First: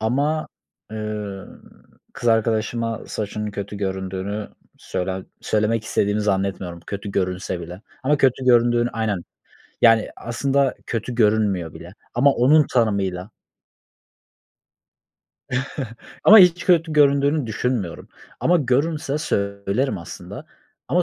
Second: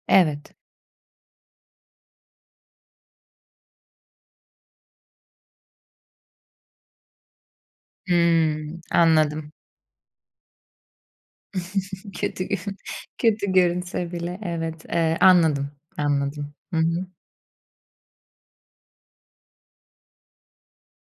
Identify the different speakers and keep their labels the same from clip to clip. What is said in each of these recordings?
Speaker 1: Ama,
Speaker 2: Evet.
Speaker 1: eee, kız arkadaşıma saçının kötü göründüğünü söyle söylemek istediğimi zannetmiyorum kötü görünse bile. Ama kötü
Speaker 2: Hımm,
Speaker 1: göründüğünü Aynen.
Speaker 2: anladım.
Speaker 1: Yani, aslında kötü görünmüyor bile. Ama
Speaker 2: Kötü
Speaker 1: onun
Speaker 2: görün
Speaker 1: tanımıyla.
Speaker 2: kötü görünse bile, evet. Eee, anladım,
Speaker 1: Ama
Speaker 2: anladım.
Speaker 1: hiç
Speaker 2: Hı
Speaker 1: kötü
Speaker 2: hı.
Speaker 1: göründüğünü düşünmüyorum. Ama görünse söylerim aslında. Ama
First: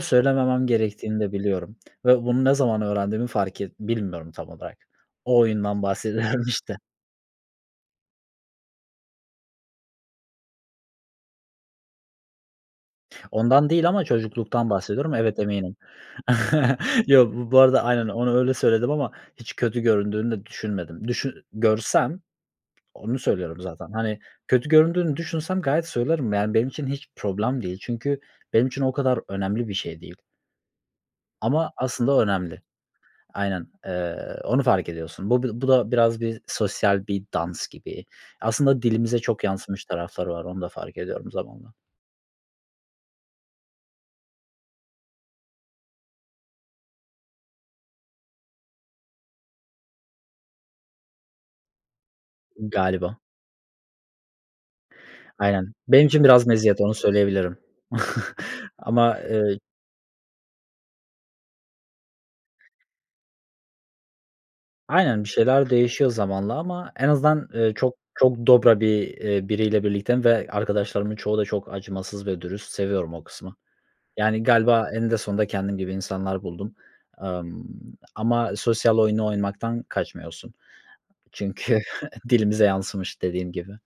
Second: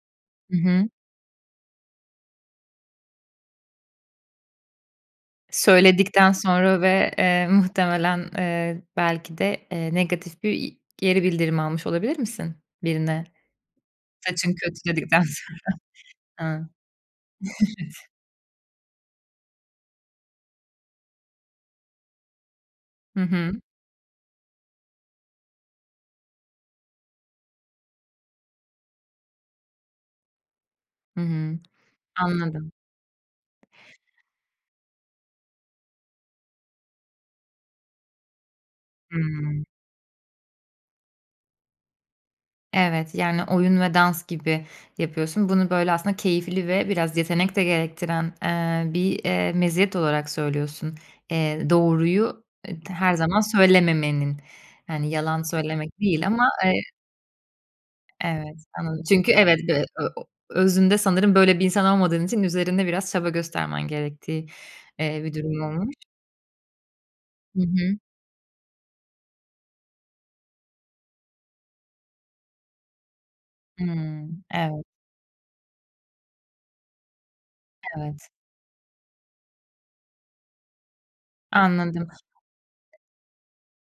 Speaker 2: Hı
Speaker 1: söylememem
Speaker 2: hı.
Speaker 1: gerektiğini de biliyorum ve bunu ne zaman öğrendiğimi fark et bilmiyorum tam olarak. O oyundan
Speaker 2: Söyledikten
Speaker 1: bahsediyorum, işte.
Speaker 2: sonra ve, eee, muhtemelen, eee, belki de, eee, negatif bir i geri bildirim almış olabilir misin birine
Speaker 1: Ondan değil ama
Speaker 2: "Saçın
Speaker 1: çocukluktan
Speaker 2: kötü."
Speaker 1: bahsediyorum.
Speaker 2: dedikten
Speaker 1: Evet,
Speaker 2: sonra?
Speaker 1: eminim.
Speaker 2: A!
Speaker 1: Yok, bu bu arada aynen,
Speaker 2: Evet.
Speaker 1: onu öyle söyledim ama hiç kötü göründüğünü de düşünmedim. Düşün görsem, onu
Speaker 2: Hı hı.
Speaker 1: söylüyorum zaten, hani, kötü göründüğünü düşünsem gayet söylerim. Yani, benim için hiç problem değil. Çünkü benim için o kadar önemli bir şey değil.
Speaker 2: Hı hı,
Speaker 1: Ama aslında önemli.
Speaker 2: anladım.
Speaker 1: Aynen, eee, onu fark ediyorsun. Bu bir bu da biraz bir sosyal bir dans gibi. Aslında dilimize çok
Speaker 2: Hımm.
Speaker 1: yansımış tarafları var. Onu da fark ediyorum zamanla.
Speaker 2: Evet, yani, oyun ve dans gibi yapıyorsun. Bunu, böyle, aslında keyifli ve biraz yetenek de gerektiren, eee, bir, eee, meziyet olarak söylüyorsun, eee, doğruyu, eee, her
Speaker 1: Galiba.
Speaker 2: zaman söylememenin. Yani, yalan
Speaker 1: Aynen.
Speaker 2: söylemek
Speaker 1: Benim için
Speaker 2: değil
Speaker 1: biraz
Speaker 2: ama, eee
Speaker 1: meziyet. Onu söyleyebilirim.
Speaker 2: Evet, anladım.
Speaker 1: Ama,
Speaker 2: Çünkü evet,
Speaker 1: eee
Speaker 2: e ı o özünde sanırım böyle bir insan olmadığın için üzerinde biraz çaba göstermen gerektiği, eee,
Speaker 1: Aynen, bir
Speaker 2: bir durum
Speaker 1: şeyler
Speaker 2: olmuş.
Speaker 1: değişiyor zamanla ama en azından,
Speaker 2: Hı
Speaker 1: eee, çok
Speaker 2: hı.
Speaker 1: çok dobra bir eee, biriyle birlikteyim ve arkadaşlarımın çoğu da çok acımasız ve dürüst. Seviyorum o kısmı. Yani,
Speaker 2: Hımm, evet.
Speaker 1: galiba eninde sonunda kendim gibi insanlar buldum. Imm,
Speaker 2: Evet.
Speaker 1: ama sosyal oyunu oynamaktan kaçmıyorsun. Çünkü
Speaker 2: Anladım.
Speaker 1: dilimize yansımış dediğim gibi.